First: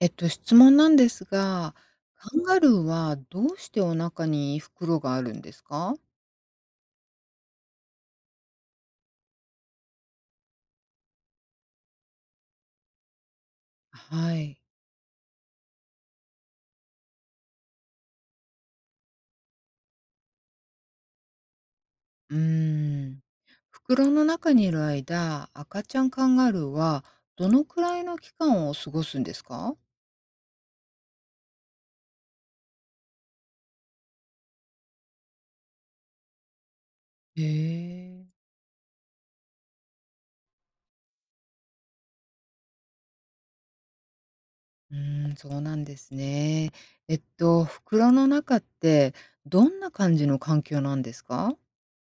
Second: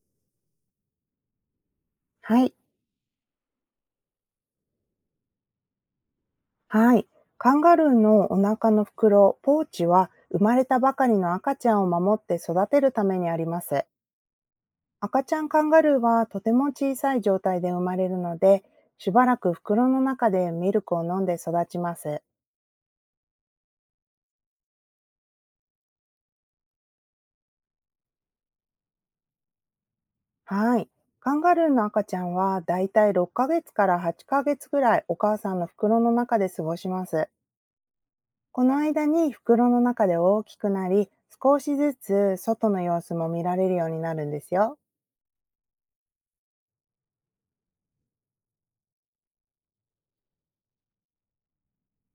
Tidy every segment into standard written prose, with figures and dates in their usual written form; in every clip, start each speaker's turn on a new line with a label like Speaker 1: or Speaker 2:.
Speaker 1: 質問なんですが、カン
Speaker 2: はい。
Speaker 1: ガルーはどうしてお腹に袋があるんですか？
Speaker 2: はい。カンガルーのお腹の袋、ポーチは生まれたばかりの赤ちゃんを守って育てるためにあります。
Speaker 1: はい。
Speaker 2: 赤ちゃんカンガルーはとても小さい状態で生まれるので、しばらく袋の中でミルクを飲んで育ちます。
Speaker 1: うーん。袋の中にいる間、赤ちゃんカンガルーはどのくらいの期間を過ごすんですか？
Speaker 2: はい。カンガルーの赤ちゃんはだいたい6ヶ月から8ヶ月ぐらいお母さんの袋の中で過ごします。
Speaker 1: へえ。
Speaker 2: この間に袋の中で大きくなり、少しずつ外の様子も見られるようになるんですよ。
Speaker 1: うーん、そうなんですね。袋の中ってどんな感じの環境なんですか？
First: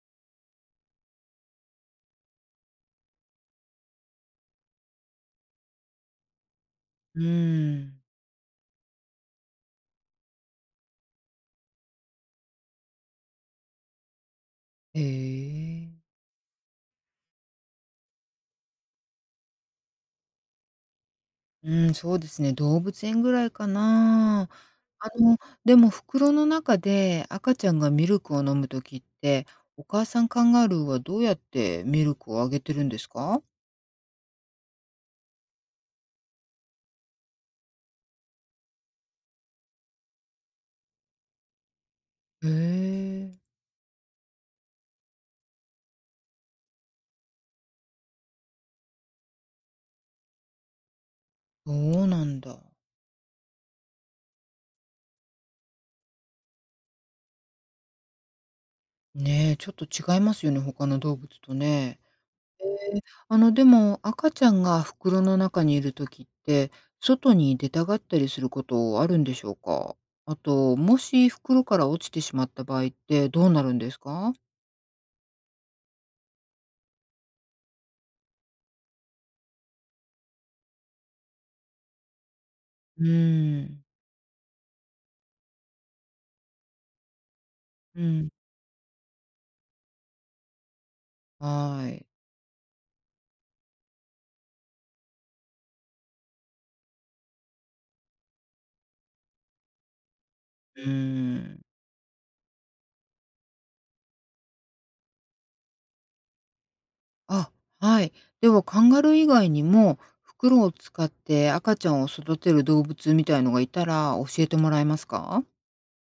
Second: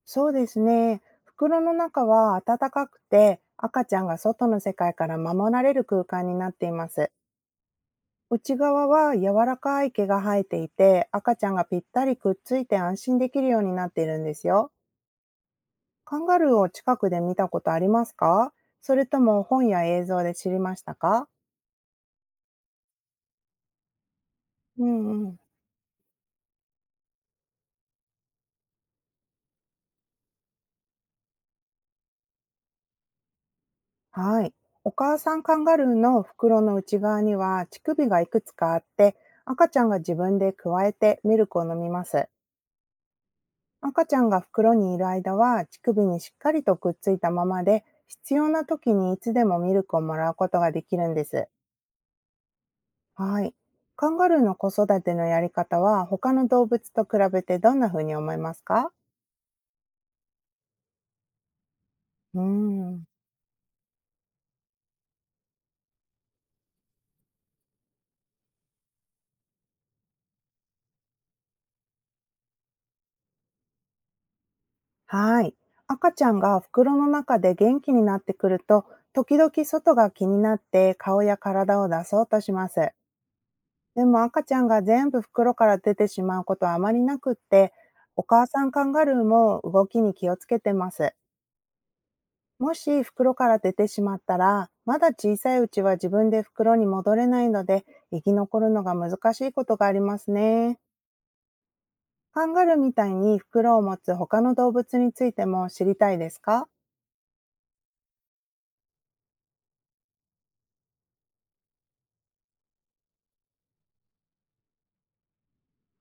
Speaker 2: そうですね。袋の中は暖かくて、赤ちゃんが外の世界から守られる空間になっています。
Speaker 1: うーん。
Speaker 2: 内側は柔らかい毛が生えていて、赤ちゃんがぴったりくっついて安心できるようになっているんですよ。
Speaker 1: へえ。
Speaker 2: カンガルーを近くで見たことありますか？それとも本や映像で知りましたか？
Speaker 1: うん、そうですね、動物園ぐらいかな。
Speaker 2: う
Speaker 1: あ
Speaker 2: んうん。
Speaker 1: の、でも袋の中で赤ちゃんがミルクを飲むときって、お母さんカンガルーはどうやってミルクをあげてるんですか？
Speaker 2: はい。お母さんカンガルーの袋の内側には乳首がいくつかあって、赤ちゃんが自分でくわえてミルクを飲みます。
Speaker 1: へえ。
Speaker 2: 赤ちゃんが袋にいる間は乳首にしっかりとくっついたままで、必要な時にいつでもミルクをもらうことができるんです。
Speaker 1: そうなんだ。
Speaker 2: はい。カンガルーの子育てのやり方は他の動物と比べてどんな風に思いますか？
Speaker 1: ねえ、ちょっと違いますよね、他の動物とね。
Speaker 2: うー
Speaker 1: えー
Speaker 2: ん。
Speaker 1: あの、でも赤ちゃんが袋の中にいるときって、外に出たがったりすることあるんでしょうか？あと、もし袋から落ちてしまった場合ってどうなるんですか？
Speaker 2: はい。赤ちゃんが袋の中で元気になってくると、時々外が気になって顔や体を出そうとします。
Speaker 1: うーん、
Speaker 2: でも赤ちゃんが全部袋から出てしまうことはあまりなくって、
Speaker 1: う
Speaker 2: お
Speaker 1: ん。
Speaker 2: 母さんカンガルーも動きに気をつけてます。
Speaker 1: はい。
Speaker 2: もし袋から出てしまったら、まだ小さいうちは自分で袋に戻れないので、生き残るのが難しいことがありますね。
Speaker 1: うーん。
Speaker 2: カンガルーみたいに袋を持つ他の動物についても知りたいですか？
Speaker 1: あ、はい。ではカンガルー以外にも、袋を使って赤ちゃんを育てる動物みたいのがいたら教えてもらえますか？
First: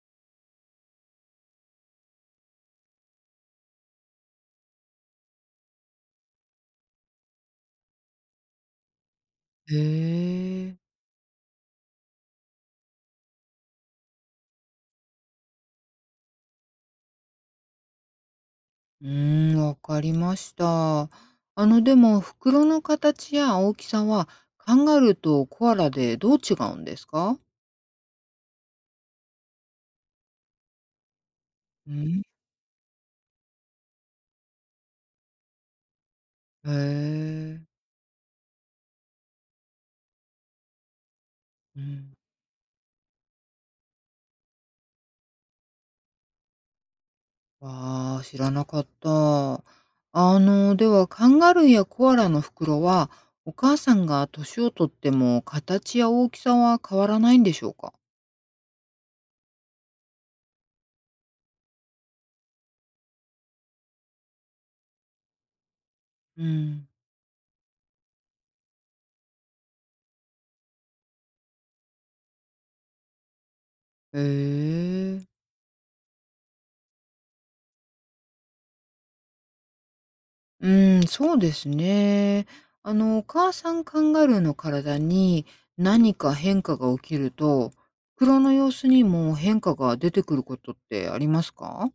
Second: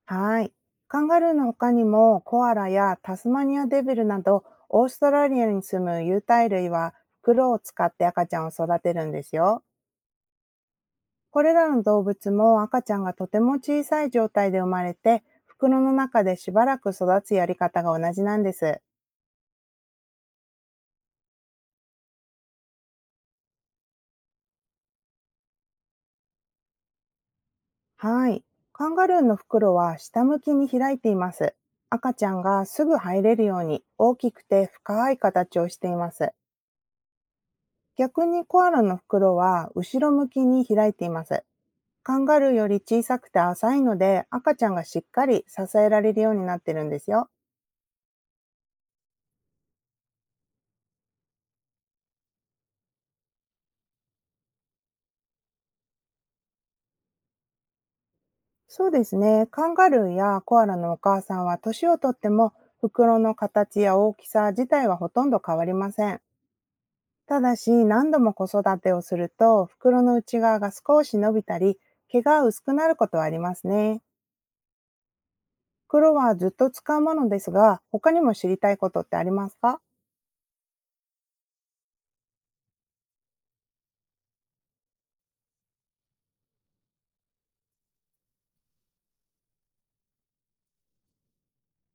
Speaker 2: はい。カンガルーの他にも、コアラやタスマニアデビルなど、オーストラリアに住む有袋類は、袋を使って赤ちゃんを育てるんですよ。
Speaker 1: へえ。
Speaker 2: これらの動物も赤ちゃんがとても小さい状態で生まれて、袋の中でしばらく育つやり方が同じなんです。
Speaker 1: うーん、わかりました。あの、でも袋の形や大きさは、カンガルーとコアラでどう違うんですか？
Speaker 2: はい。カンガルーの袋は下向きに開いています。
Speaker 1: う
Speaker 2: 赤
Speaker 1: ん、
Speaker 2: ちゃんがすぐ入れるように大きくて深い形をしています。
Speaker 1: へえ。
Speaker 2: 逆にコアラの袋は後ろ向きに開いています。
Speaker 1: うん。
Speaker 2: カンガルーより小さくて浅いので、赤ちゃんがしっかり支えられるようになってるんですよ。
Speaker 1: わあ、知らなかった。あの、では、カンガルーやコアラの袋は、お母さんが年をとっても形や大きさは変わらないんでしょうか？
Speaker 2: そうですね。カンガルーやコアラのお母さんは年をとっても、袋の形や大きさ自体はほとんど変わりません。
Speaker 1: うん。
Speaker 2: ただし何度も子育てをすると、袋の内側が少し伸びたり毛が薄くなることはありますね。
Speaker 1: へえ。
Speaker 2: 袋はずっと使うものですが、他にも知りたいことってありますか？
Speaker 1: うん、そうですね。あの、お母さんカンガルーの体に何か変化が起きると、袋の様子にも変化が出てくることってありますか？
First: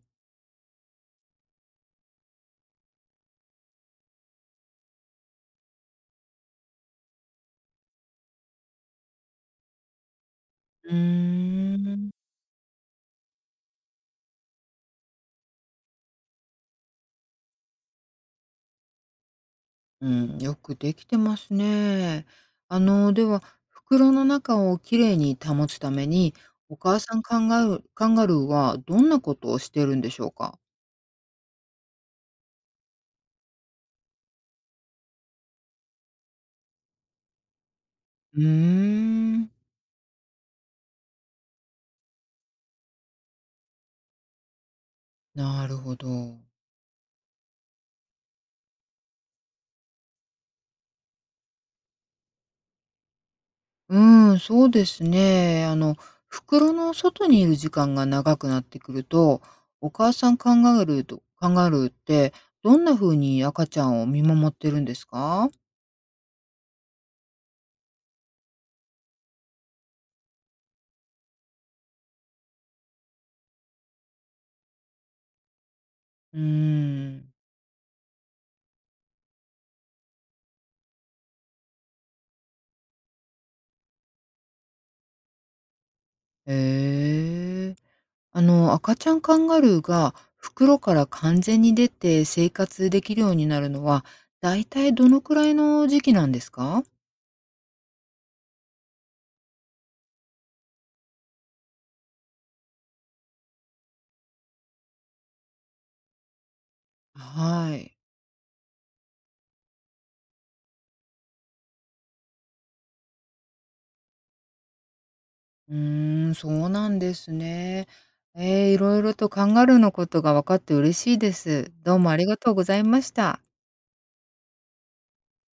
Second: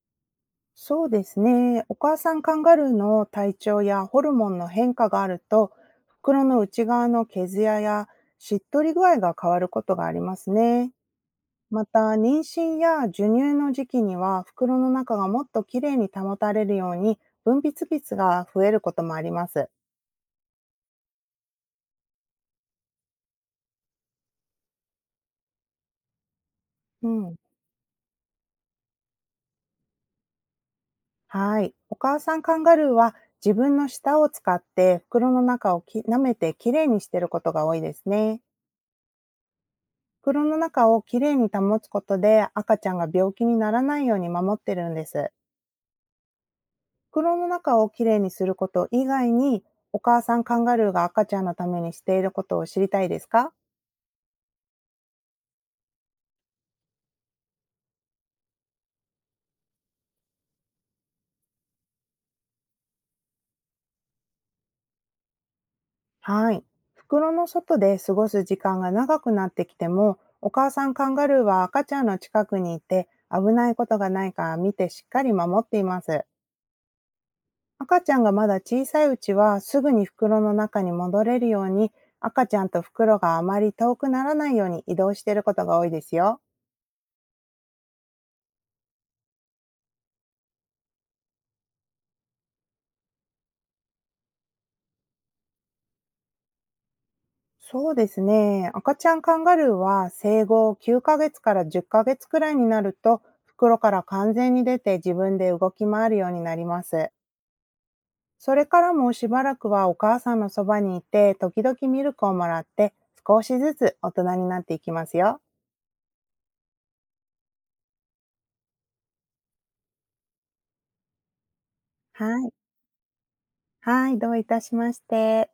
Speaker 2: そうですね。お母さんカンガルーの体調やホルモンの変化があると、袋の内側の毛艶やしっとり具合が変わることがありますね。
Speaker 1: うー
Speaker 2: また、
Speaker 1: ん。
Speaker 2: 妊娠や授乳の時期には、袋の中がもっときれいに保たれるように、分泌物が増えることもあります。
Speaker 1: うん、よくできてますね。あの、では、袋の中をきれいに保つために、お母
Speaker 2: う
Speaker 1: さん
Speaker 2: ん。
Speaker 1: カンガルーカンガルーはどんなことをしてるんでしょうか？
Speaker 2: はい。お母さんカンガルーは、自分の舌を使って袋の中を舐めてきれいにしていることが多いです
Speaker 1: う
Speaker 2: ね。
Speaker 1: ーん。
Speaker 2: 袋の中をきれいに保つことで、赤ちゃんが病気にならないように守ってるんです。
Speaker 1: なるほど。
Speaker 2: 袋の中をきれいにすること以外に、お母さんカンガルーが赤ちゃんのためにしていることを知りたいですか？
Speaker 1: うん、そうですね。あの、袋の外にいる時間が長くなってくると、お母さんカンガルーってどんな風に赤ちゃんを見守ってるんですか？
Speaker 2: はい。袋の外で過ごす時間が長くなってきても、お母さんカンガルーは赤ちゃんの近くにいて、危ないことがないか見てしっかり守っています。
Speaker 1: うーん。
Speaker 2: 赤ちゃんがまだ小さいうちは、すぐに袋の中に戻れるように、赤ちゃんと袋があまり遠くならないように移動していることが多いですよ。
Speaker 1: ええ。あの、赤ちゃんカンガルーが袋から完全に出て生活できるようになるのは、だいたいどのくらいの時期なんですか？
Speaker 2: そうですね。赤ちゃんカンガルーは生後9ヶ月かげつから10ヶ月くらいになると、袋から完全に出て自分で動き回るようになります。
Speaker 1: はい。
Speaker 2: それからもしばらくはお母さんのそばにいて、時々ミルクをもらって、少しずつ大人になっていきますよ。
Speaker 1: うーん、そうなんですね。ええ、いろいろとカンガルーのことが分かって嬉しいです。どうもありが
Speaker 2: はい。
Speaker 1: とうございました。
Speaker 2: はい、どういたしまして。